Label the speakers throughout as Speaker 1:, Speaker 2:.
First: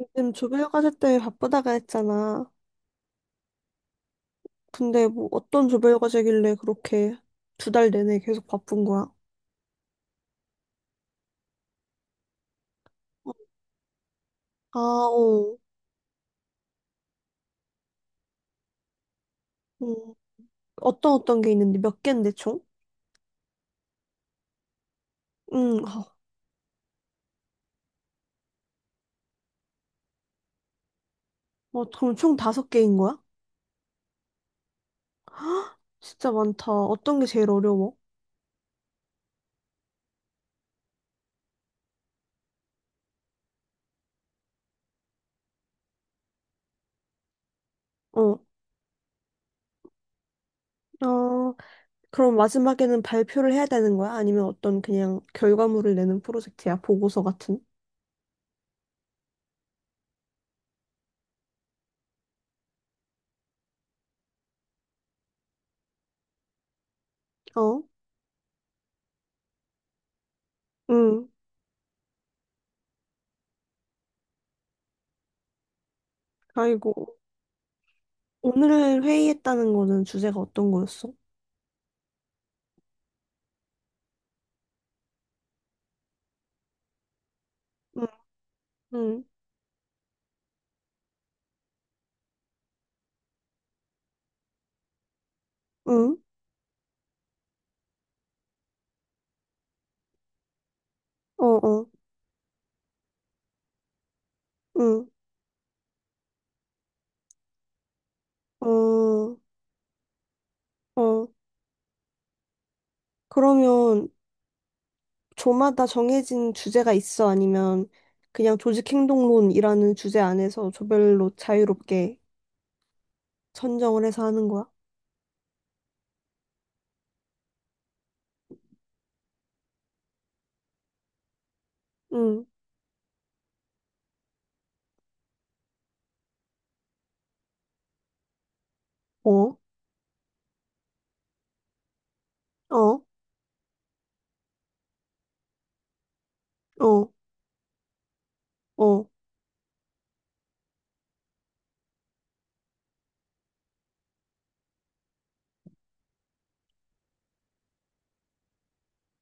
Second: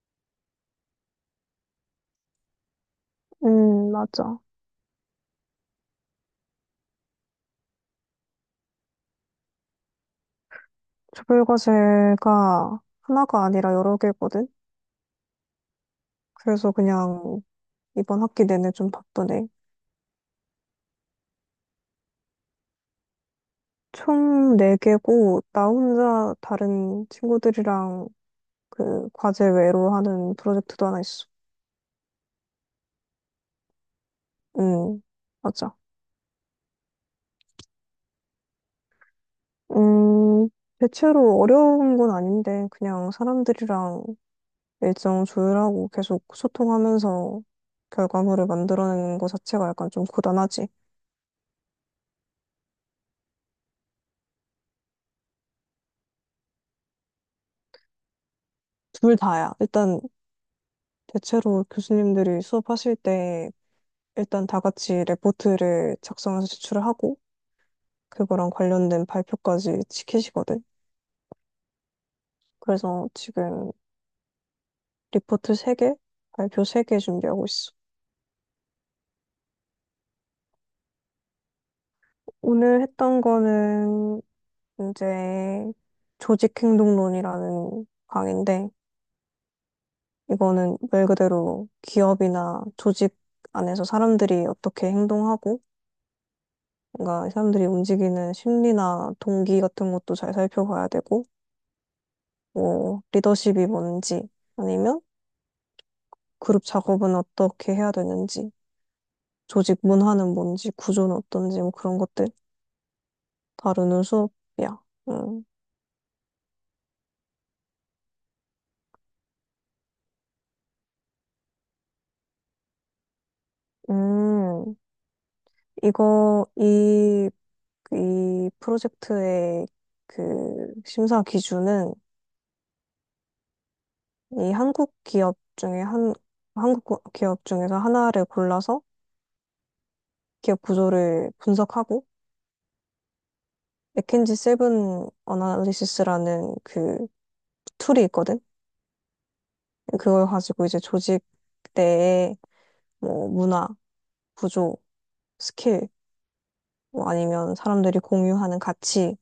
Speaker 1: 요즘 조별과제 때문에 바쁘다가 했잖아.
Speaker 2: 맞아.
Speaker 1: 근데 뭐 어떤 조별과제길래 그렇게 두 달 내내 계속 바쁜 거야?
Speaker 2: 조별과제가 하나가 아니라 여러 개거든?
Speaker 1: 아, 어.
Speaker 2: 그래서 그냥 이번 학기 내내 좀 바쁘네.
Speaker 1: 음, 어떤 게 있는데 몇 개인데 총?
Speaker 2: 총 네개고나
Speaker 1: 응, 어,
Speaker 2: 혼자 다른 친구들이랑 그 과제 외로 하는 프로젝트도 하나 있어.
Speaker 1: 어, 그럼 총 다섯 개인 거야?
Speaker 2: 음, 맞아.
Speaker 1: 헉, 진짜 많다. 어떤 게 제일 어려워?
Speaker 2: 음, 대체로 어려운 건 아닌데, 그냥 사람들이랑 일정 조율하고 계속 소통하면서
Speaker 1: 어,
Speaker 2: 결과물을 만들어내는 것 자체가 약간 좀 고단하지.
Speaker 1: 어, 그럼 마지막에는 발표를 해야 되는 거야? 아니면 어떤 그냥 결과물을 내는 프로젝트야? 보고서 같은?
Speaker 2: 둘 다야. 일단 대체로 교수님들이 수업하실 때 일단 다 같이 레포트를 작성해서 제출을 하고
Speaker 1: 어,
Speaker 2: 그거랑 관련된 발표까지 지키시거든.
Speaker 1: 응,
Speaker 2: 그래서 지금 리포트 3개, 발표
Speaker 1: 아이고.
Speaker 2: 3개 준비하고 있어.
Speaker 1: 오늘 회의했다는 거는 주제가 어떤 거였어?
Speaker 2: 오늘 했던 거는 이제 조직행동론이라는
Speaker 1: 응,
Speaker 2: 강의인데
Speaker 1: 응.
Speaker 2: 이거는 말 그대로 기업이나 조직 안에서 사람들이 어떻게 행동하고
Speaker 1: 응,
Speaker 2: 뭔가 사람들이 움직이는 심리나 동기 같은 것도 잘 살펴봐야 되고
Speaker 1: 어, 어,
Speaker 2: 뭐 리더십이 뭔지 아니면
Speaker 1: 응,
Speaker 2: 그룹 작업은 어떻게 해야 되는지
Speaker 1: 어,
Speaker 2: 조직 문화는 뭔지 구조는
Speaker 1: 어.
Speaker 2: 어떤지 뭐 그런 것들 다루는
Speaker 1: 그러면
Speaker 2: 수업이야. 음,
Speaker 1: 조마다 정해진 주제가 있어? 아니면 그냥 조직행동론이라는 주제 안에서 조별로 자유롭게 선정을 해서 하는 거야?
Speaker 2: 음 이거 이, 이 프로젝트의 그 심사 기준은
Speaker 1: 응,
Speaker 2: 이 한국 기업 중에 한 한국 고- 기업 중에서 하나를 골라서
Speaker 1: 어,
Speaker 2: 기업 구조를 분석하고
Speaker 1: 어,
Speaker 2: 맥킨지 세븐 어나리시스라는 그
Speaker 1: 어,
Speaker 2: 툴이 있거든.
Speaker 1: 어,
Speaker 2: 그걸 가지고 이제 조직 내의 뭐 문화, 구조, 스킬, 뭐 아니면 사람들이 공유하는 가치,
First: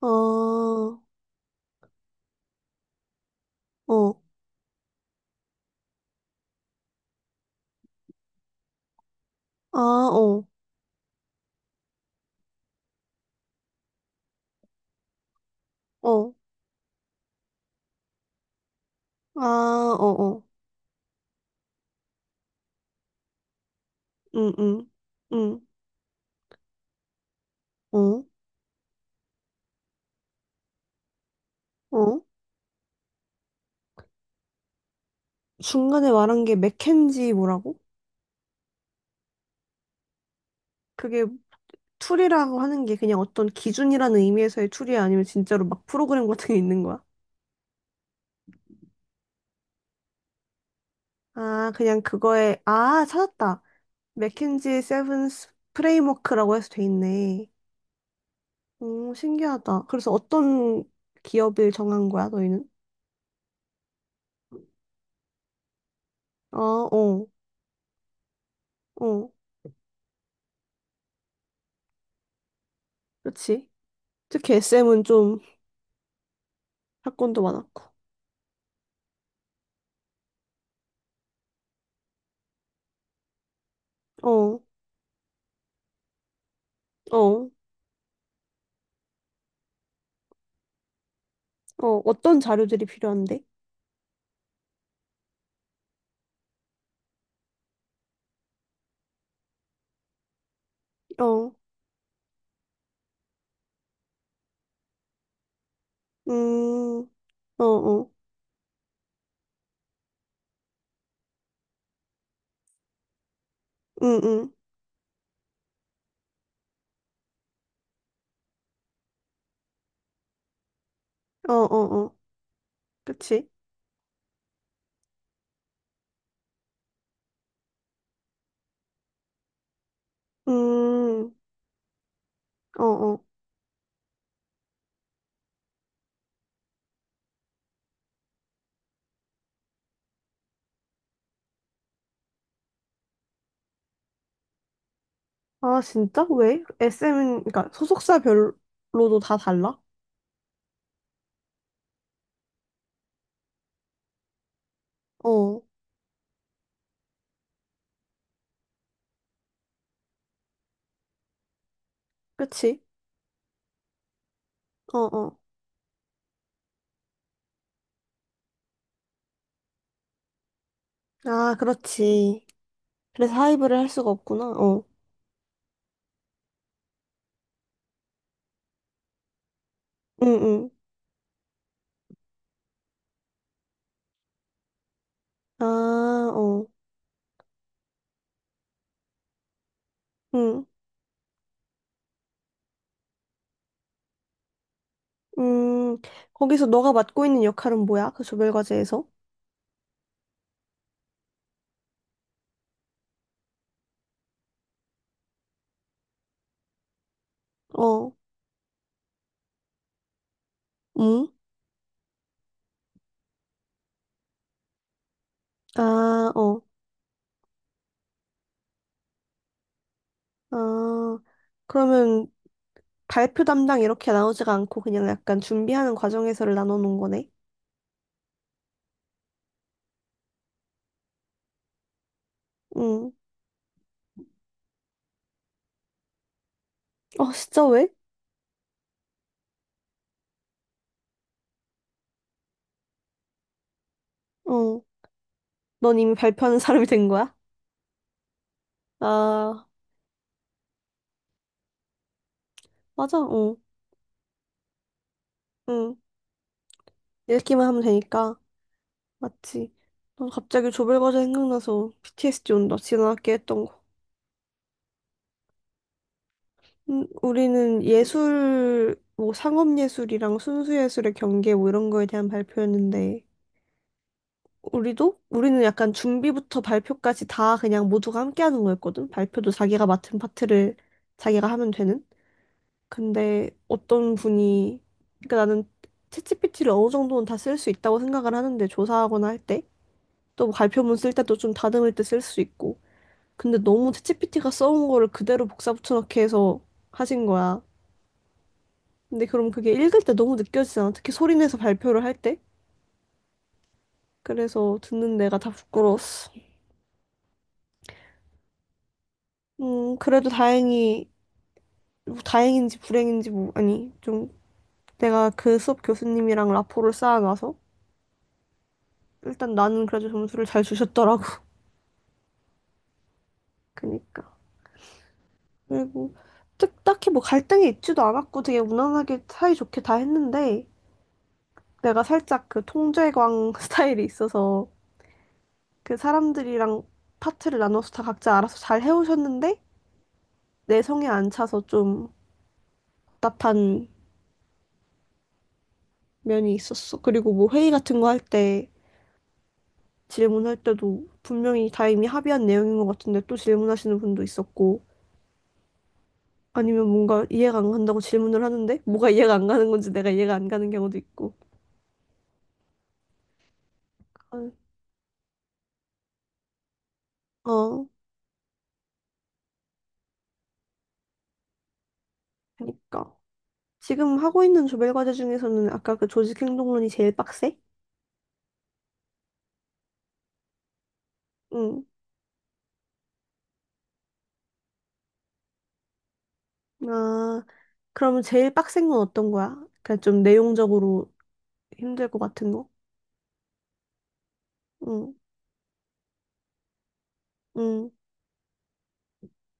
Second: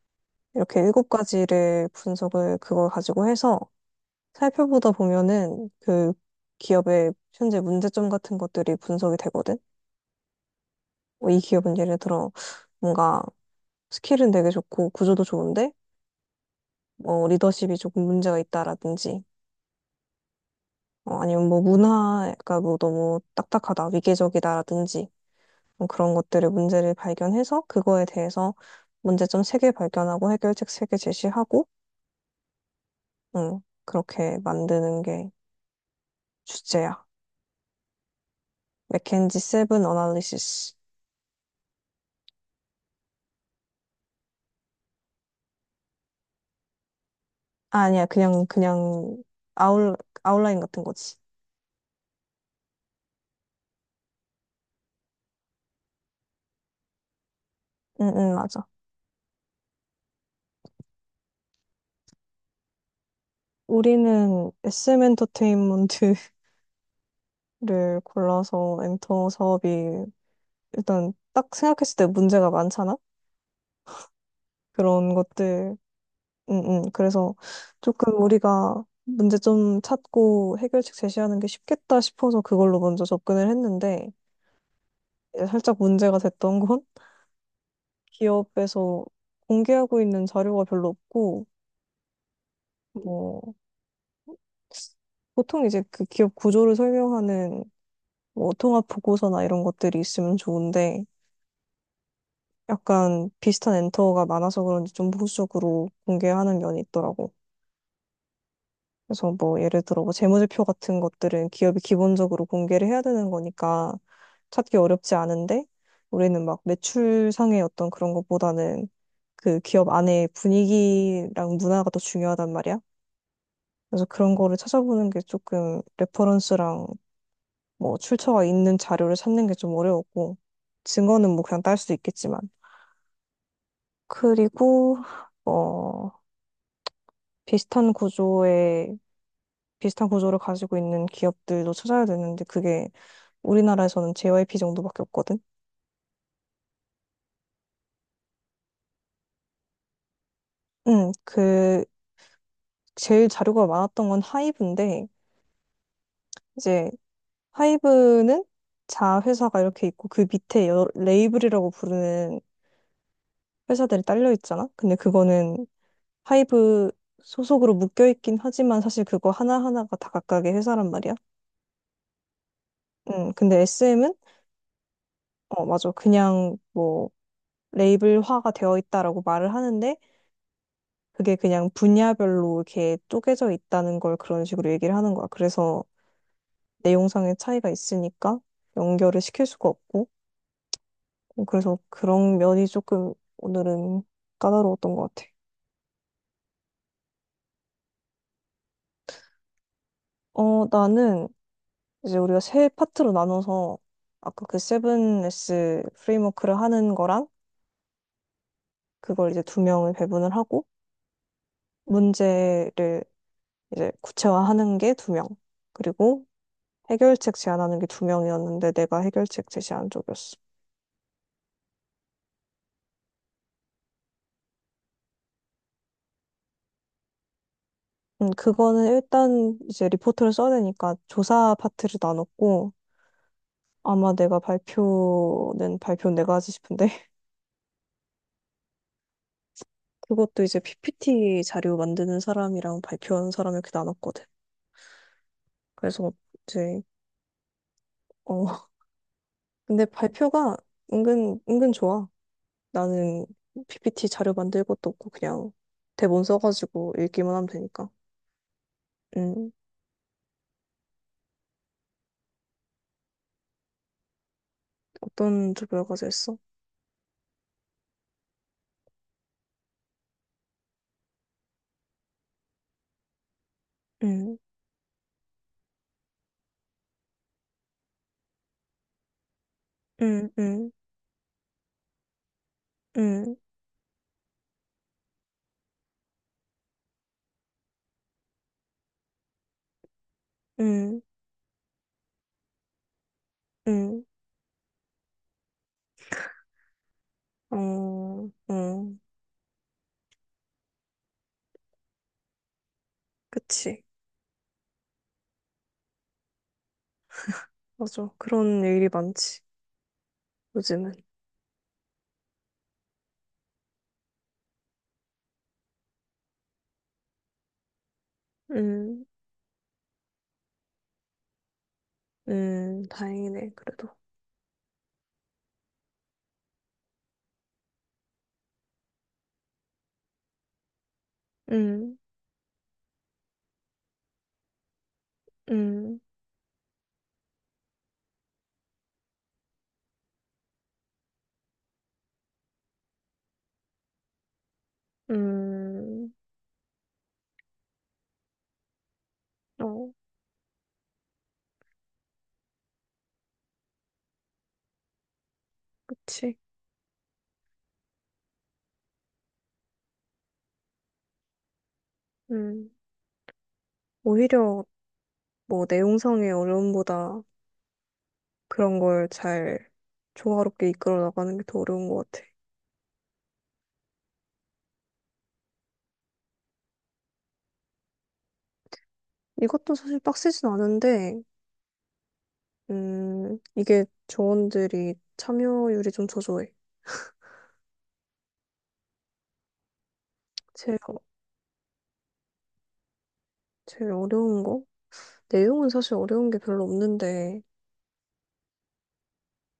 Speaker 1: 아,
Speaker 2: 이렇게 일곱 가지를 분석을 그걸 가지고 해서
Speaker 1: 어,
Speaker 2: 살펴보다 보면은 그 기업의 현재 문제점 같은 것들이 분석이 되거든.
Speaker 1: 아, 어,
Speaker 2: 뭐이 기업은 예를 들어 뭔가 스킬은 되게 좋고 구조도 좋은데
Speaker 1: 어,
Speaker 2: 뭐 리더십이 조금 문제가 있다라든지
Speaker 1: 아, 어, 어,
Speaker 2: 아니면 뭐 문화가 뭐 너무 딱딱하다,
Speaker 1: 응, 응,
Speaker 2: 위계적이다라든지
Speaker 1: 응,
Speaker 2: 뭐 그런 것들의 문제를 발견해서 그거에
Speaker 1: 어,
Speaker 2: 대해서 문제점 세 개 발견하고 해결책 세 개 제시하고
Speaker 1: 어.
Speaker 2: 그렇게 만드는 게
Speaker 1: 중간에 말한 게
Speaker 2: 주제야.
Speaker 1: 맥켄지 뭐라고?
Speaker 2: 맥켄지 세븐 어널리시스.
Speaker 1: 그게 툴이라고 하는 게 그냥 어떤 기준이라는 의미에서의 툴이 아니면 진짜로 막 프로그램 같은 게 있는 거야?
Speaker 2: 아, 아니야. 그냥 아웃 아웃라인 같은 거지.
Speaker 1: 아, 그냥 그거에, 아, 찾았다. 맥킨지 세븐스 프레임워크라고 해서 돼 있네.
Speaker 2: 응, 응, 맞아.
Speaker 1: 오 신기하다. 그래서 어떤 기업을 정한 거야, 너희는?
Speaker 2: 우리는 SM 엔터테인먼트를
Speaker 1: 어, 어,
Speaker 2: 골라서
Speaker 1: 어.
Speaker 2: 엔터 사업이 일단 딱 생각했을 때 문제가 많잖아?
Speaker 1: 그렇지. 특히 SM은
Speaker 2: 그런
Speaker 1: 좀
Speaker 2: 것들 그래서
Speaker 1: 사건도 많았고.
Speaker 2: 조금 우리가 문제 좀 찾고 해결책 제시하는 게 쉽겠다 싶어서 그걸로 먼저 접근을 했는데
Speaker 1: 어,
Speaker 2: 이제 살짝 문제가 됐던 건
Speaker 1: 어,
Speaker 2: 기업에서 공개하고 있는 자료가 별로 없고
Speaker 1: 어. 어떤 자료들이 필요한데?
Speaker 2: 뭐 보통 이제 그 기업 구조를 설명하는 뭐 통합 보고서나 이런 것들이 있으면 좋은데
Speaker 1: 어,
Speaker 2: 약간 비슷한 엔터가 많아서 그런지 좀 보수적으로 공개하는 면이
Speaker 1: 음,
Speaker 2: 있더라고.
Speaker 1: 어, 어.
Speaker 2: 그래서 뭐 예를 들어 뭐 재무제표 같은 것들은 기업이 기본적으로 공개를 해야 되는 거니까
Speaker 1: 응, 응.
Speaker 2: 찾기 어렵지 않은데 우리는 막 매출상의 어떤 그런 것보다는 그 기업 안의
Speaker 1: 어,
Speaker 2: 분위기랑 문화가 더
Speaker 1: 어, 어.
Speaker 2: 중요하단 말이야.
Speaker 1: 그치.
Speaker 2: 그래서 그런 거를 찾아보는 게 조금 레퍼런스랑 뭐 출처가 있는 자료를 찾는 게 좀 어려웠고 증거는
Speaker 1: 음,
Speaker 2: 뭐 그냥 딸 수 있겠지만
Speaker 1: 어, 어.
Speaker 2: 그리고 어 비슷한 구조의 비슷한 구조를 가지고 있는 기업들도 찾아야 되는데 그게 우리나라에서는 JYP 정도밖에 없거든.
Speaker 1: 아, 진짜? 왜? SM은, 그러니까 소속사별로도 다 달라?
Speaker 2: 그 제일 자료가 많았던 건 하이브인데
Speaker 1: 어,
Speaker 2: 이제 하이브는 자회사가 이렇게 있고 그 밑에 레이블이라고 부르는
Speaker 1: 그치?
Speaker 2: 회사들이 딸려 있잖아. 근데
Speaker 1: 어, 어.
Speaker 2: 그거는 하이브 소속으로 묶여 있긴 하지만 사실 그거 하나하나가 다 각각의 회사란 말이야.
Speaker 1: 아, 그렇지. 그래서
Speaker 2: 근데
Speaker 1: 하이브를 할 수가
Speaker 2: SM은
Speaker 1: 없구나. 어.
Speaker 2: 어, 맞아. 그냥 뭐 레이블화가 되어 있다라고 말을 하는데
Speaker 1: 응, 응.
Speaker 2: 그게 그냥 분야별로 이렇게 쪼개져 있다는 걸 그런 식으로 얘기를 하는 거야.
Speaker 1: 아,
Speaker 2: 그래서
Speaker 1: 어.
Speaker 2: 내용상의 차이가 있으니까 연결을 시킬 수가 없고
Speaker 1: 응.
Speaker 2: 그래서 그런 면이 조금 오늘은 까다로웠던 것 같아.
Speaker 1: 음, 거기서 너가 맡고 있는 역할은 뭐야? 그 조별과제에서?
Speaker 2: 나는 이제 우리가 세 파트로 나눠서 아까 그 7S 프레임워크를 하는 거랑
Speaker 1: 어.
Speaker 2: 그걸 이제 두 명을 배분을 하고
Speaker 1: 응?
Speaker 2: 문제를 이제 구체화하는 게 두 명, 그리고
Speaker 1: 아, 어.
Speaker 2: 해결책 제안하는 게 두 명이었는데 내가 해결책 제시한 쪽이었어.
Speaker 1: 아, 그러면 발표 담당 이렇게 나오지가 않고 그냥 약간 준비하는 과정에서를 나눠 놓은 거네?
Speaker 2: 그거는 일단 이제 리포트를 써야 되니까 조사 파트를 나눴고
Speaker 1: 응.
Speaker 2: 아마 내가 발표는 내가 하지 싶은데
Speaker 1: 어, 진짜 왜?
Speaker 2: 그것도 이제 PPT 자료 만드는 사람이랑 발표하는 사람 이렇게 나눴거든.
Speaker 1: 어. 넌
Speaker 2: 그래서
Speaker 1: 이미 발표하는
Speaker 2: 이제
Speaker 1: 사람이 된 거야?
Speaker 2: 어
Speaker 1: 아,
Speaker 2: 근데 발표가 은근 은근 좋아.
Speaker 1: 맞아,
Speaker 2: 나는
Speaker 1: 응,
Speaker 2: PPT 자료 만들 것도 없고 그냥
Speaker 1: 응.
Speaker 2: 대본 써가지고 읽기만 하면
Speaker 1: 읽기만 하면
Speaker 2: 되니까.
Speaker 1: 되니까.
Speaker 2: 음
Speaker 1: 맞지. 난 갑자기 조별과제 생각나서 b t s d 온다. 지난학기 했던 거.
Speaker 2: 어떤 조별 과제 했어?
Speaker 1: 우리는 예술, 뭐 상업예술이랑 순수예술의 경계 뭐 이런 거에 대한 발표였는데,
Speaker 2: 음.
Speaker 1: 우리도? 우리는 약간 준비부터 발표까지 다 그냥 모두가 함께 하는 거였거든. 발표도 자기가 맡은
Speaker 2: 음. 음.
Speaker 1: 파트를 자기가 하면 되는. 근데 어떤 분이, 그러니까 나는 챗GPT를 어느 정도는 다 쓸 수 있다고 생각을 하는데, 조사하거나 할 때. 또
Speaker 2: 음.
Speaker 1: 발표문
Speaker 2: 음.
Speaker 1: 쓸 때도 좀 다듬을 때 쓸 수 있고. 근데 너무
Speaker 2: 음.
Speaker 1: 챗GPT가 써온 거를 그대로 복사 붙여넣기 해서 하신 거야.
Speaker 2: 어, 어
Speaker 1: 근데 그럼 그게 읽을 때 너무 느껴지잖아. 특히 소리 내서 발표를 할 때.
Speaker 2: 그치.
Speaker 1: 그래서 듣는 내가 다 부끄러웠어.
Speaker 2: 맞아. 그런 일이 많지,
Speaker 1: 그래도
Speaker 2: 요즘은.
Speaker 1: 다행히, 뭐 다행인지 불행인지 뭐, 아니, 좀 내가 그 수업 교수님이랑 라포를 쌓아가서
Speaker 2: 음.
Speaker 1: 일단 나는 그래도 점수를 잘 주셨더라고.
Speaker 2: 다행이네, 그래도.
Speaker 1: 그니까. 그리고 딱히 뭐 갈등이 있지도 않았고 되게 무난하게 사이좋게 다 했는데
Speaker 2: 음,
Speaker 1: 내가 살짝 그 통제광 스타일이 있어서 그
Speaker 2: 음,
Speaker 1: 사람들이랑 파트를 나눠서 다 각자 알아서 잘 해오셨는데 내 성에 안 차서 좀 답답한
Speaker 2: 음,
Speaker 1: 면이 있었어. 그리고 뭐 회의 같은 거 할 때
Speaker 2: 어,
Speaker 1: 질문할 때도 분명히 다 이미 합의한 내용인 것 같은데 또 질문하시는 분도 있었고
Speaker 2: 그치.
Speaker 1: 아니면 뭔가 이해가 안 간다고 질문을 하는데 뭐가 이해가 안 가는 건지 내가 이해가 안 가는 경우도 있고.
Speaker 2: 음,
Speaker 1: 어,
Speaker 2: 오히려 뭐 내용상의 어려움보다
Speaker 1: 어,
Speaker 2: 그런 걸 잘 조화롭게 이끌어 나가는 게 더 어려운 것 같아.
Speaker 1: 그러니까. 지금 하고 있는 조별 과제 중에서는 아까 그 조직 행동론이 제일 빡세?
Speaker 2: 이것도 사실 빡세진 않은데,
Speaker 1: 응.
Speaker 2: 이게 조원들이 참여율이 좀 저조해.
Speaker 1: 아, 그러면 제일 빡센 건 어떤 거야? 그냥 좀
Speaker 2: 제일, 어-
Speaker 1: 내용적으로 힘들 것 같은 거?
Speaker 2: 제일 어려운 거?
Speaker 1: 응,
Speaker 2: 내용은 사실 어려운 게 별로 없는데,
Speaker 1: 응.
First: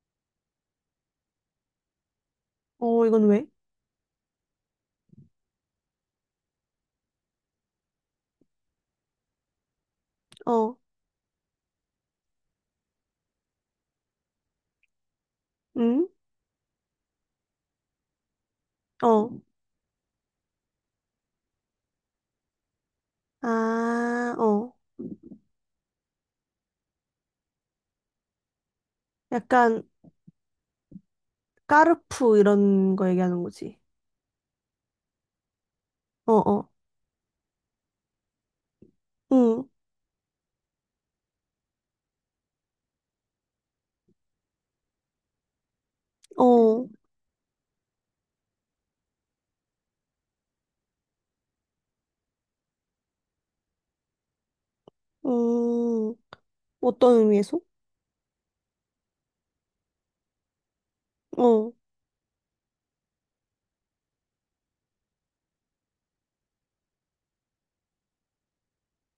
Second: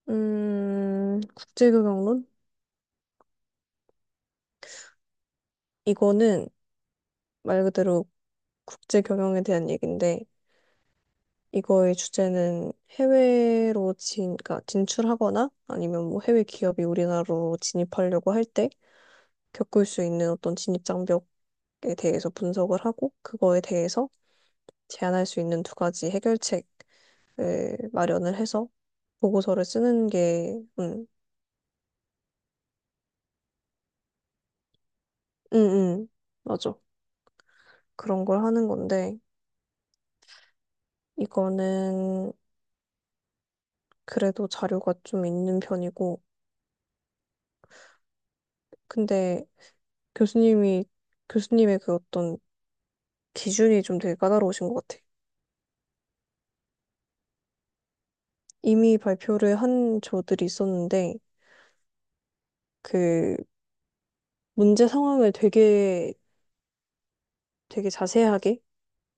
Speaker 2: 국제교양론?
Speaker 1: 어, 이건 왜?
Speaker 2: 이거는 말 그대로 국제 경영에 대한 얘기인데
Speaker 1: 어,
Speaker 2: 이거의 주제는 그러니까 진출하거나 아니면
Speaker 1: 응?
Speaker 2: 뭐 해외 기업이 우리나라로 진입하려고 할 때
Speaker 1: 어.
Speaker 2: 겪을 수 있는 어떤 진입 장벽에 대해서 분석을 하고 그거에 대해서
Speaker 1: 아, 어.
Speaker 2: 제안할 수 있는 두 가지 해결책을 마련을 해서 보고서를
Speaker 1: 약간
Speaker 2: 쓰는 게, 음,
Speaker 1: 까르푸 이런 거 얘기하는 거지.
Speaker 2: 음, 음,
Speaker 1: 어, 어.
Speaker 2: 맞아. 그런 걸 하는 건데
Speaker 1: 응,
Speaker 2: 이거는 그래도 자료가 좀 있는 편이고
Speaker 1: 어.
Speaker 2: 근데 교수님이 교수님의 그 어떤 기준이 좀 되게 까다로우신 것 같아요.
Speaker 1: 음, 어떤 의미에서?
Speaker 2: 이미 발표를 한 저들이 있었는데,
Speaker 1: 어.
Speaker 2: 그 문제 상황을 되게, 되게 자세하게,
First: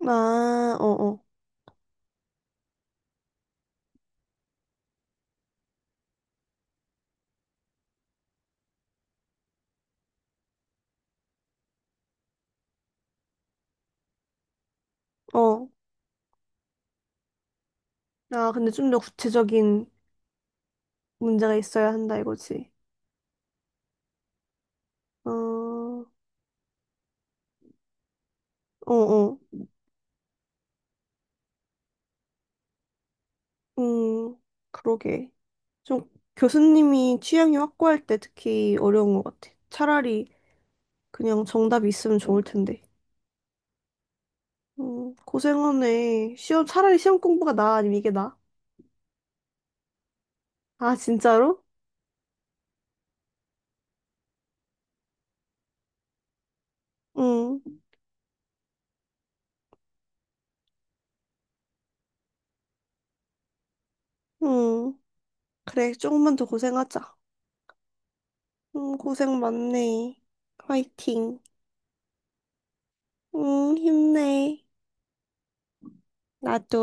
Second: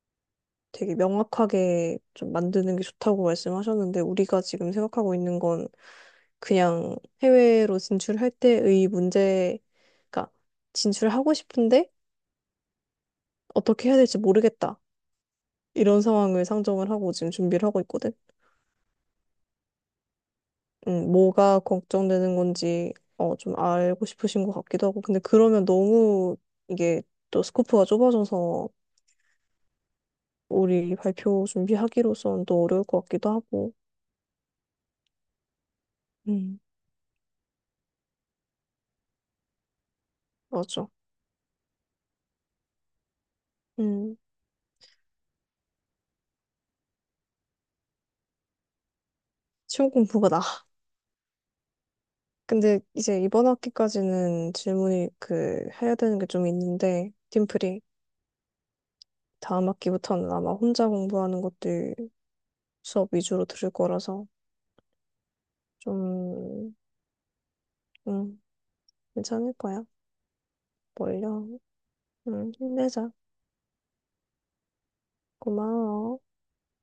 Speaker 1: 아,
Speaker 2: 되게
Speaker 1: 어,
Speaker 2: 명확하게 좀 만드는 게 좋다고 말씀하셨는데, 우리가 지금 생각하고 있는 건 그냥 해외로 진출할 때의 문제, 그러니까 진출하고 싶은데 어떻게 해야 될지 모르겠다.
Speaker 1: 어. 어.
Speaker 2: 이런 상황을 상정을 하고 지금 준비를 하고 있거든.
Speaker 1: 아, 근데 좀 더 구체적인 문제가
Speaker 2: 뭐가
Speaker 1: 있어야 한다
Speaker 2: 걱정되는
Speaker 1: 이거지.
Speaker 2: 건지 좀 알고 싶으신 것 같기도 하고. 근데
Speaker 1: 어,
Speaker 2: 그러면
Speaker 1: 어,
Speaker 2: 너무 이게 또 스코프가 좁아져서
Speaker 1: 어.
Speaker 2: 우리 발표 준비하기로선 또 어려울 것 같기도 하고.
Speaker 1: 음, 그러게. 좀
Speaker 2: 음,
Speaker 1: 교수님이 취향이 확고할 때 특히 어려운 것 같아. 차라리
Speaker 2: 맞아.
Speaker 1: 그냥 정답이 있으면 좋을 텐데.
Speaker 2: 음,
Speaker 1: 고생하네. 시험, 차라리 시험 공부가 나 아니면 이게 나?
Speaker 2: 시험 공부가 나.
Speaker 1: 아, 진짜로?
Speaker 2: 근데 이제 이번 학기까지는 질문이 그 해야 되는 게 좀 있는데
Speaker 1: 응,
Speaker 2: 팀플이 다음 학기부터는 아마 혼자 공부하는 것들 수업 위주로 들을 거라서
Speaker 1: 응. 그래, 조금만 더
Speaker 2: 좀
Speaker 1: 고생하자.
Speaker 2: 음,
Speaker 1: 응, 고생
Speaker 2: 괜찮을 거야.
Speaker 1: 많네. 화이팅.
Speaker 2: 멀려. 힘내자.
Speaker 1: 응, 힘내.
Speaker 2: 고마워.
Speaker 1: 나도.